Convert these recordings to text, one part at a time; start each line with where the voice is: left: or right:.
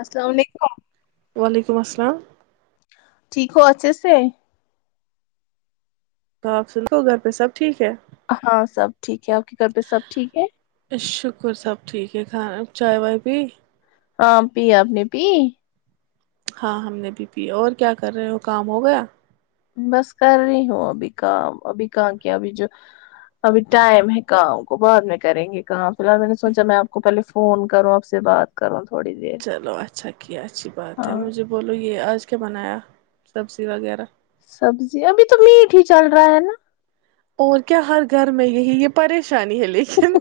left: السلام علیکم
right: وعلیکم السلام [unintelligible]
left: ٹھیک ہو اچ سے [unintelligible]
right: صاف سن کرو گھر پہ سب [unintelligible]
left: ہاں سب ٹھیک ہے آپ کے گھر پہ سب ٹھیک ہے
right: شکر سب ٹھیک ہے کھانا چائے وائے پی
left: ہاں پی آپنی پی
right: ہاں ہم نے بھی پی اور کیا کر رہے ہو کام ہو گیا
left: بس کر رہی ہوں ابھی کام ابھی کہاں کیا ابھی جو ابھی ٹائم ہے کام کو بعد میں کریں گے کام فی الحال میں نے سوچا میں آپ کو پہلے فون کروں آپ سے بات کروں تھوڑی دیر
right: چلو اچھا ہے اچھی بات ہے
left: ہاں
right: مجھے بولو یہ آج اسچ کے بنایا سبزی وغیرہ
left: سبزی ابھی تو میٹ ہی چل رہا ہے نا
right: اور کیا ہر گھر میں یہی یہ پریش شانی ہے لیکن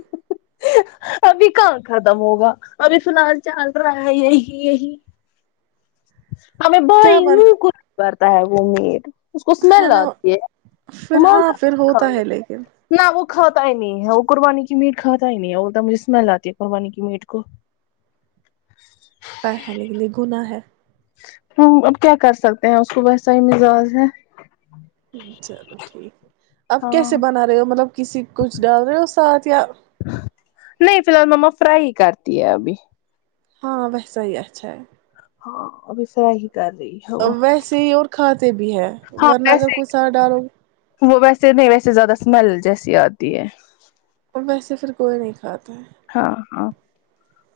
left: ک ختم ہوگا ابھی فی الحال چل رہا ہے یہی یہی [unintelligible] ہمیں
right: کیا
left: بائی
right: بن
left: کر تا ہے وہ مد اس کو
right: ہے
left: اسمیل
right: نا
left: آتی
right: پھر ہاں پھر
left: ہے
right: ہوتا ہے لیکن
left: نہ وہ کھاتا ہی نہیں ہے وہ قربانی کی میٹ کھاتا ہی نہیں ہے بولتا مجھے اسمیل آتی ہے قربانی کی میٹ کو
right: ہے لیکن یہ گنا ہے
left: اب کیا کر سکتے ہیں اس کو ویسا ہی مزاج ہے
right: چلو ٹھیک ہے آپ
left: ہاں
right: کیسے بنا رہے ہو مطلب کسی کچھ ڈال رہے ہو ساتھ یا
left: نہیں فی الحال مما فرائی ہی کرتی ہے ابھی
right: ہاں ویسا ہی اچھا ہے
left: ہاں ابسر ہی کر رہی ہے وہ
right: ویسے ہی اور کھاتے بھی ہے
left: ہاں
right: ورنہ اگر
left: ویسے
right: کوئی سات ڈالو گے
left: وہ ویسے نہیں ویسے زیادہ اسمل جیسی آتی ہے
right: اور ویسے پھر کوئی نہیں کھاتا
left: ہاں ہاں
right: ہے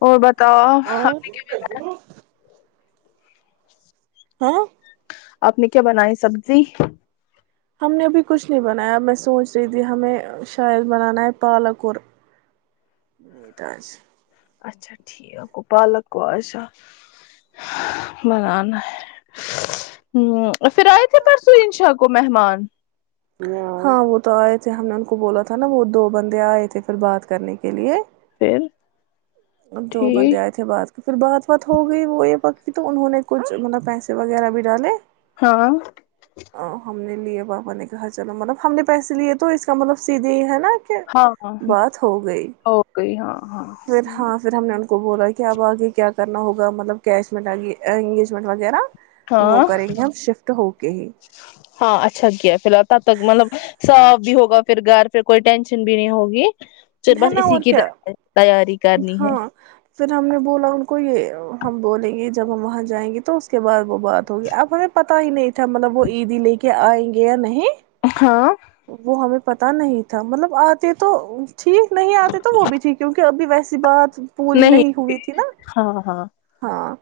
left: اور بات
right: اور ہاں
left: آپ نے کیا بنائی سبزی
right: ہم نے ابھی کچھ نہیں بنایا اب میں سوچ رہی تھی ہمیں شاید بنانا ہے پالک اور میٹ
left: اچھا ٹھیک گ پالک کو آشا بنانا ہے پھر آئے تھے پرسوں ان شاہ کو مہمان
right: ہاں وہ تو آئے تھے ہم نے ان کو بولا تھا نا وہ دو بندے آئے تھے پھر بات کرنے کے لیے
left: پھر
right: دو بندے
left: ٹھیک
right: آئے تھے بات کے پھر بات بات ہو گئی وہ یہ کہ تو انہوں نے کچھ مطلب پیسے وغیرہ بھی ڈالے
left: ہاں
right: ہم نے لیے بابا نے کہا چلو مطلب ہم نے پیسے لیے تو اس کا مطلب سیدھے ہی ہے نا کہ
left: ہاں ہاں
right: بات ہو گئی
left: ہو گئی ہاں
right: پھر
left: ہاںی
right: ہاں پھر ہم نے ان کو بولا کہ اب آگے کیا کرنا ہوگا مطلب کیش میں انگیجمنٹ وغیرہ وہ
left: ہاں
right: کریں گے ہم شفٹ ہو کے ہی
left: ہاں اچھا کیا ہے فی الحال تد تک مطلب صاف بھی ہو پھر گھر پھر کوئی ٹینشن بھی نہیں ہوگی پھر
right: ہے
left: بس
right: نا
left: اسی
right: اور
left: کی
right: کیا
left: تیاری کرنی ہے
right: ہاں پھر ہم نے بولا ان کو یہ ہم بولیں گے جب ہم وہاں جائیں گے تو تو اس کے بعد وہ بات ہوگی اب ہمیں پت ہی نہیں تھا ملب وہ عیدی نہیں کے کیا آئیں گے یا نہیں
left: ہاں
right: وہ ہمیں پتا نہیں تھا مطلب آتے تو ٹھیک نہیں آتے تو وہ بھی تھی کیک ابھی ویسے اسی بات پوری نہیں ہوئی تھی نا
left: ہاں ہاں
right: ہاں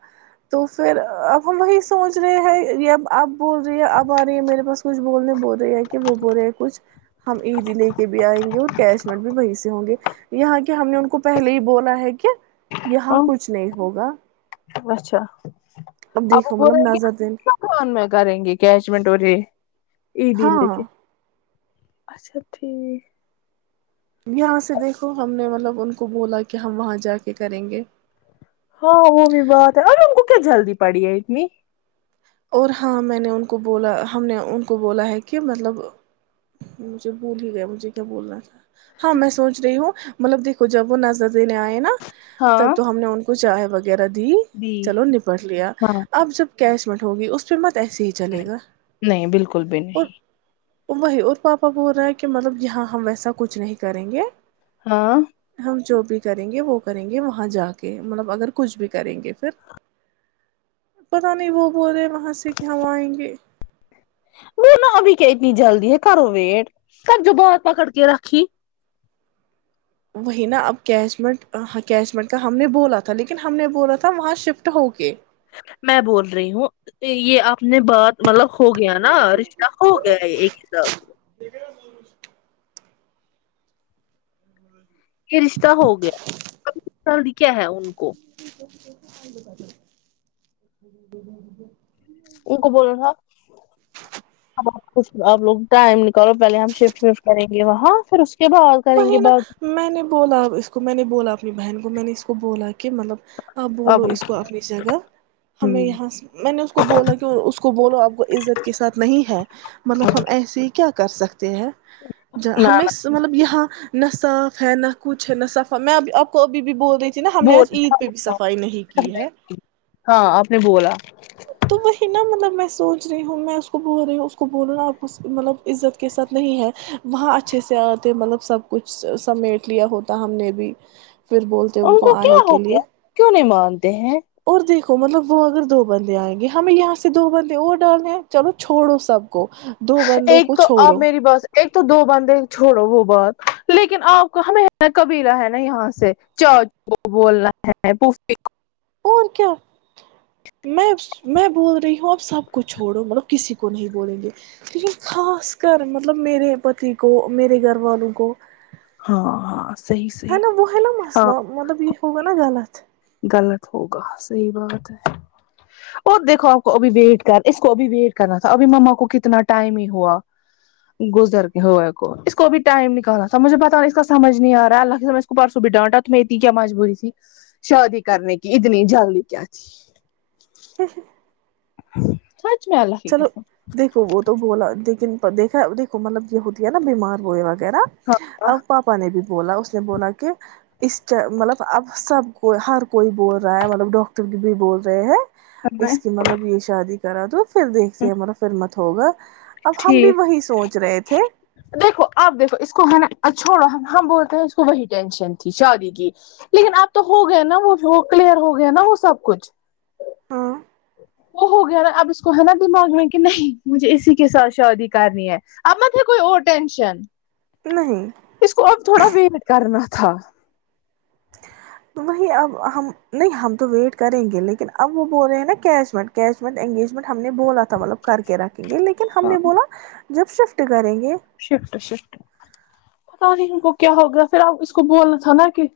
right: تو پھر اب ہم وہی سوچ رہے ہیں یہ اب اب بول رہی ہے اب آ رہی ہے میرے پاس کچھ بولنے بول رہی ہے کہ وہ بول رہے ہیں کچھ ہم عیدی لے کے بھی آئیں گے اور کیش میں ہوں گے یہاں کے ہم نے ان کو پہلے ہی بولا ہے کہ یہاں کچھ نہیں ہوگا
left: اچھا اب
right: دیکھو
left: وہ ب
right: مطلب نظر دین
left: رہےکان میں کریں گے کیچ مٹوری یہ د لے کے
right: ہاں
left: اچھا ٹھ
right: یہاں سے دیکھو ہم نے مطلب ان کو بولا کہ ہم وہاں جا کے کریں گے
left: ہاں وہ بھی بات ہے ارے ہم کو کیا جلدی پڑی ہے اتنی
right: اور ہاں میں نے ان کو بولا ہم نے ان کو بولا ہے کہ مطلب مجھے بھول ہی گیا مجھے کیا بولنا تھا ہاں میں سوچ رہی ہوں مطلب دھو جا وہ نظر دینے آئے نا تب
left: ہاں
right: تو ہم نے ان کو کوچ چاہے ب وغیرہ دی چلو نپٹ لیا
left: ہاں
right: آپ جب کیش ہوگی اس پہ مت
left: نہیں نہیں بالکل بھی
right: اور
left: نہیں
right: وہی اور پاپا بول رہا ہے کہ مطلب یہاں ہم ویسا کچھ نہیں کریں گے
left: ہاں
right: ہم جو بھی کریں گے وہ کریں گے وہاں جا کے مطلب اگر کچھ بھی کریں گے پھر پت نہیں وہ پورے س ہی ہموائیں گے
left: ب نو ابھی کیا اتنی جلدی ہے کرو ویٹ سب جو بات پکڑ کے رکھی
right: وہی نا اب کیش مٹ ہ کیش مٹ کا ہم نے بولا تھا لیکن ہم نے بولا تھا وہاں شفٹ ہو کے
left: میں بول رہی ہوں یہ آپ نے بات مطلب ہو گیا نا رشتہ ہو گیا ہے ایک حساب سے یہ رشتہ ہو گیا سال دکھیا ہے ان کو
right: [unintelligible]
left: ان کو بولو ن ہم آپ لگ ٹائم نکالو پہے ہم شفٹ وفٹ کریں گے وہاں پھر اس کو
right: وہی نا میں نے بولا اپ اس کو میں نے بولا اپنی بہن کو میں نے اس کو بولا کہ کہ مطلب آپ بولو
left: اب
right: اس کو اپنی جگہ ہمیں یہاں
left: نہ
right: میں نے اس کو بولا کہ اس کو بولو آپ کو عزت کے ساتھ نہیں ہے مطلب ہم ایسے ہی کیا کر سکتے [unintelligible] ہے ج ہمیں
left: نہ
right: مطلب یہ [unintelligible] نہ صاف ہے نہ کچھ ہے نہ صافا میں آپ کو ابھی بھی بول رہ [unintelligible]
left: بول
right: کی ہے
left: ہاں آپ نے بولا [unintelligible]
right: تو وہی نا مطلب [unintelligible] میں سوچ رہی ہوں میں اس کو بول رہی ہوں اس کو بول نا آپ کو مطلب عزت کے ساتھ نہیں ہے وہاں اچھے سے آتے مطلب سب کچھ سمیٹ لیا ہوتا ہم نے بھی [unintelligible]
left: ان کو کیا
right: آنے
left: ہو
right: کے لیے
left: گیا کیوں نہیں مانتے ہیں [unintelligible]
right: اور دیکھو مطلب وہ اگر د [unintelligible] بندے آئیں گے ہمیں یہاں سے دو بندے اور ڈالنے ہیں چلو چھوڑو سب [unintelligible] دو بندوں کو
left: ایک تو آپ
right: چھوڑو [unintelligible]
left: میری بات ایک تو دو بندے چھوڑو وہ بات لیکن آپ کو ہش ن قبیلہ ہے نا یہاں سے چاج کو بولنا ہے پف کو [unintelligible]
right: اور کیا میں میں بول رہی ہوں اب سب کو چھوڑو مطلب کسی کو نہیں بولیں گے لیکن خاص کر مطلب میرے پتی کو میرے گھر والوں کو
left: ہاں ہاں صحیح
right: [unintelligible]
left: صحیح
right: ہی نا وہ ہے نا
left: ہاں
right: مسلہلہ مطلب یہ ہوگ نا غلط [unintelligible]
left: غلط ہوگا صحیح بات ہے اور دیکھو آپ کو ابھی ویٹ کر اس کو ابھی ویٹ کرنا تھا ابھی مما کو کتنا ٹائم ہی ہوا گزر کے ہوئے کو اس کو ا ٹائم نکالنا تھا مجھے پتا اس کا سمج نہیں آ رہا ہے اللہ س اس کو پرسوں بھی ڈانٹا ت میںہ اتنی کیا مجبوری تھی [unintelligible] شادی کرنے کی اتنی جلدی کیا تھی [unintelligible]
right: ہ [unintelligible]
left: ہ [inaudible]
right: چلو دیکھو وہ تو بولا لیکن [unintelligible] دیکھا دیکھو مطلب یہ ہوتی ہے نا بیمار وہ [unintelligible] و نا اب
left: ہاں
right: پاپا نے بھی بولا اس نے بولا کہ [unintelligible] اس مطلب اب سب کو ہر کوئی بول رہا ہے مطلب ڈاکٹر بھی بول رہے ہیں [unintelligible] اس کی مطلب یہ شادی [unintelligible] را تو [unintelligible] پھر دیکھتے م فھر [unintelligible] ہوگا [unintelligible] اب ہم بھی
left: ٹھیک
right: وہی سوچ رہے تھے [unintelligible]
left: دیکھو آپ دیکھو اس کو ہم نے چھوڑا ہم بولتے ہیں اس کو وہی ٹینشن تھی شادی کی لیکن اب تو ہو گیا نا وہ کلیئر ہو گیا نا وہ سب کچھ [unintelligible]
right: ہاں
left: وہ ہو گیا نا اب اس کو ہے نا دماغ میں کہ نہیں مجھے اسی کے ساتھ شادادی کرنی ہے اب مت ہے کوئی اور ٹینشن
right: نہیں
left: [unintelligible] اس کو اب تھوڑا ویٹ کرنا [unintelligible] تھا [unintelligible]
right: تو وہی اب ہم نہیں ہم تو ویٹ کریں گے لیکن اب وہ بول رہے ہیں نا کیش مٹ کیش مٹ انگیجمنٹ [unintelligible] ہم نے بولا تھا مطلب کر کے رکھیں گے لیکن ہم
left: ہاں
right: نے بولا [unintelligible] جب شفٹ کریں گے [unintelligible]
left: شفٹ شفٹ [unintelligible] پت نہیں ان کو کیا ہو گیا پھر آپ اس کو بولنا تھا نا کہ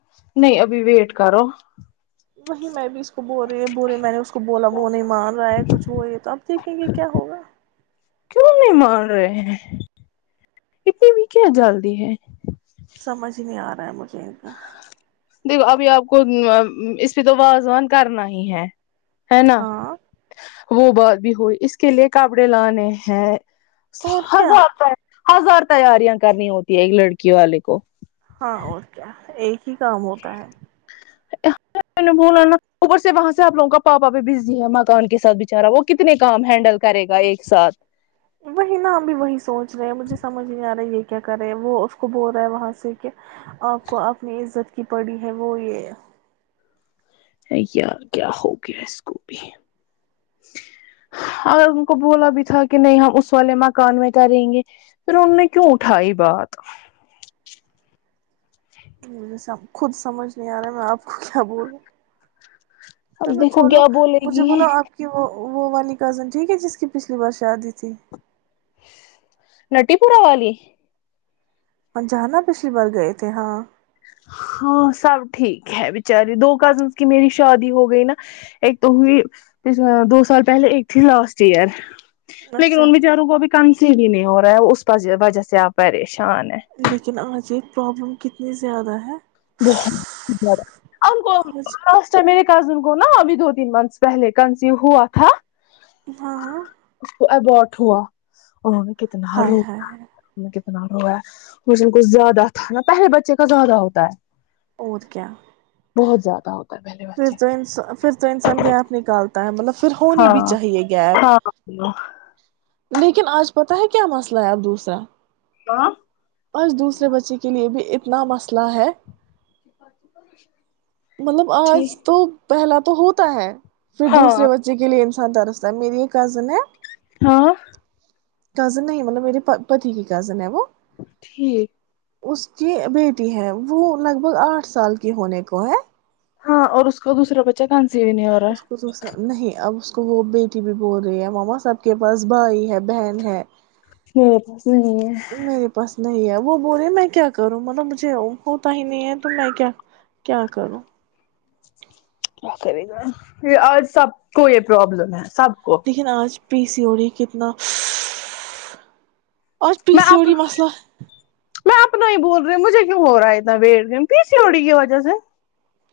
left: نہیں ابھی ویٹ کرو [unintelligible]
right: وہی میں بھی اس کو بول رہی ب رہے میں نے اس کو بولا وہ نہیں مار رہا ہے کچھ وہ یہ تو آپ دیکھیں گے کیا ہوگا
left: کیوں نہیں مار رہے ہیں اتنی بھییکزلدی ہے
right: سمجھ نہیں آ رہا ہے مجھے ان کا
left: دیکھو ابھی آپ کو اس پہ تو وازوان کرنا ہی ہے ہے نا
right: ہاں
left: وہ بات بھی ہوئی اس کے لیے کپڑے لانے ہیں
right: اور کیا
left: ہزارتا ہے ہزار تیاریاں کرنی ہوتی ہے ایک لڑکی والے کو
right: ہاں اور کیا ایک ہی کام ہوتا ہے
left: ب نا اوپر سے وہاں سے آپ لوگوں کا پاپا بھی بزی ہے مکان کے ساتھ بچارہ وہ کتنے کام ہینڈل کرے گا ایک ساتھ
right: وہی نا ہم بھی وہی سوچ رہے ہیں مجھے سمجھ نہیں آ رہا ہے یہ کیا کرے وہ اس کو بول رہا ہے وہاں سے کہ آپ کو اپپنی عزت کی پڑی ہے وہ یہ
left: یار کیا ہو گیا اس کو بھی اگر ان کو بولا بھی تھا کہ نہیں ہم اس والے مکان میں کر رہیں گے پھر ان نے کیوں اٹھائی بات
right: جیسے خود سمجھ نہیں آ رہے میں آپ کیا بولے
left: اب
right: چلو چھو
left: دیکھو
right: لو
left: کیا بولے
right: مجھے
left: گی
right: بناو آپ کی وہ وہ والی کزن ٹھیک ہے جس کی پچھلی بار شادی تھی
left: نٹی پورا والی
right: ہ جانا پچھلی بار گئے تھے ہاں
left: ہاں سب ٹھیک ہے بیچاری دو کزنس کی میری شادی ہو گئی نا ایک تو ہوئی دو سال پہلے ایک تھی لاسٹ ایئر لیکن
right: اچھا
left: ان بچاروں کو ابھی کانسی بھی نے ہو رہا ہے اس وجہ سے آپ پریشان ہے
right: لیکن آج یہ پرابلم کتنی زیادہ ہے
left: بہت زیادہ ہم کو
right: آج
left: لسٹ میر کزن کو نا ابھی دو تین منتھس پہلے کنسیو ہوا تھا
right: ہاں ہاں
left: ابوٹ ہوا ا ہم کتنا ہ
right: ہائے
left: رو
right: ہائے
left: ہے ک کچھ زیادہ تھا نا پہلے بچے کا زیادہ ہوتا ہے
right: اور کیا
left: بہت زیادہ ہوتا ہے پہلے
right: پھر
left: بچے
right: تو انسان پھر تو انسان گیپ نکالتا ہے مطلب پھر ہونی بھی
left: ہاں
right: چاہیے گیپ
left: [unintelligible]
right: لیکن آج پتاہ ہے کیا مسئلہ ہے آب دوسرا
left: آ
right: بج دوسرے بچے کے لیے بھی اتنا مسئلہ ہے مطلب
left: ٹھیک
right: آج تو پہلا تو ہوتا ہے پھر
left: ہاں
right: دوسر بچے کے لیے [unintelligible] درستتا ہے میری یہ کزن ہے [unintelligible]
left: ہاں [unintelligible]
right: کزن نہیں مطلب میرے پتی کی کزن ہے وہ [unintelligible]
left: ٹھیک [unintelligible]
right: اس کی بیٹی ہے وہ لگ بھگ آٹھ سال کی ہونے کو ہے [unintelligible]
left: ہاں اور اس کو دوسرا بچہ کان [unintelligible]
right: اس نہیں آب [unintelligible] وہ بیٹی بھی بول رہی ہے ماما سب کے پاس بھائی ہے [unintelligible] ہے
left: میرے پس نہیں ہے [unintelligible]
right: میرے پاس نہیں ہے وہ بوللیے میں کیا کروں مطلب مجھے ہوتا ہی نہیں ہے تو میں کیا کیا کروں [unintelligible]
left: ایسے بھی اور سب کو یہ پرابلم ہے [unintelligible]
right: لیکن آج [unintelligible] پی سی اوڑی کرتنا [unintelligible]
left: میں اپنا میں اپنا ہی بول رہ [unintelligible] مجھے کیوں ہو رہا ہے اتنا ویٹ گ پیسی ہوڑی کی وجہ سے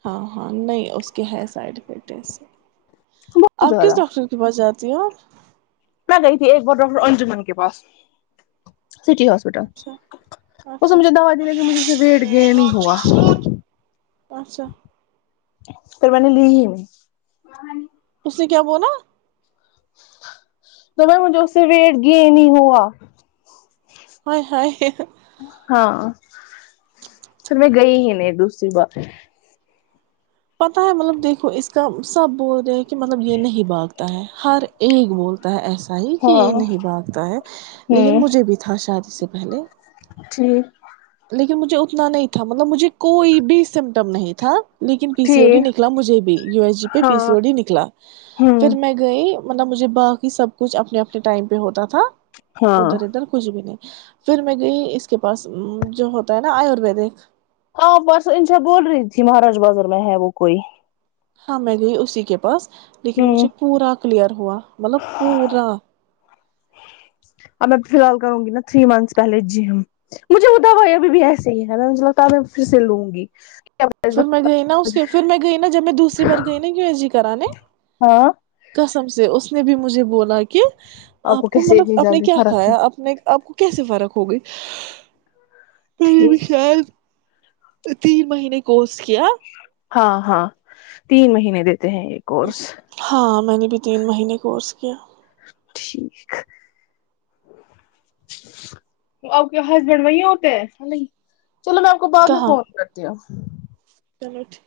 right: ہاں ہاں نہیں اس کے ہے سائڈ افیکٹ ایسے
left: بہت
right: آپ کس
left: زیادہ
right: ڈاکٹر کے پاس جات رہے جی ہ
left: میں گئی تھی ایک بار ڈاکٹر انجمن کے پاس سٹی ہاسپٹل
right: اچھا
left: اس میں
right: اچھا
left: مجھے دوا د دیا کہ مجھے سے ویٹ گین ہی ہوا
right: اچھا
left: پھر میں نے لی ہی میں
right: اسے کیا بولا
left: تو میں مجھے اس سے ویٹ گے نہیں ہی ہوا
right: ہ ہ
left: ہاں پھر میں گئی ہی نہیں دوسری بار
right: پتا ہے مطلب دیکھو اس کا سب بول رہے ہیں کہ مطلب یہ نہیں بھاگتا ہے ہر ایک بولتا ہے ایسا ہی کہ
left: ہاں
right: یہ نہیں بھاگتا ہے لیکن مجھے بھی تھا شاید اس سے پہلے
left: جٹی
right: لیکن مجھے اتنا نہیں تھا مطلب مجھے کوئی بھی سمٹم نہیں تھا لیکن پی سی او ڈی
left: ٹھیک
right: نکلا مجھے بھی یو ایس جی پہ
left: ہاں
right: پی س او ڈی نکلا
left: ہوں
right: پھر میں گئی مطلب مجھے باقی سب کچھ اپنے اپنے ٹائم پہ ہوتا تھا
left: ہاں
right: ادھر ادھر کچھ بھی نہیں پھر میں گئی اس کے پاس جو ہوتا ہے نا آیورویدک
left: ہاں پرس انشا بول رہی تھی مہاراج بازار میں ہے وہ کوئی
right: ہاں میں گئی اسی کے پاس لیکن
left: ہوں
right: مجھے پورا کلیئر ہوا مطلب پورا
left: اب میں فی الحال کروں گی نا تھری منتھس پہلے جم مجھے بدا وہ ابھی بھی ایسے ہی ہے میں مجھے لگتا ہے میں پھر سے لوں گی
right: پھر میں گئی نا اس کے پھر میں گئی نا جب میں دوسری بار گئی نا کیوں ای جی کراان
left: ہاں
right: سے اس نے بھی مجھے بولا کہ آپ کو
left: کیسے
right: مطلب
left: اتنی
right: آپ نے
left: جلدی
right: کیا
left: فرق ہے
right: کھایا آپ نے آپ کو کیسے فرق ہوگئی مری بھی
left: ٹھیک
right: شید تین مہینے کورس کیا
left: ہاں ہاں تین مہینے د ہیں یہ کورس
right: ہاں میں نے بھی تین مہینے کورس کیا
left: ٹھیک ا کے ہسبینڈ وہی ہوتے نہیں چلو میں آپ کو بعد میں
right: کہاں
left: فون کرتی ہوں
right: چلو ٹھیک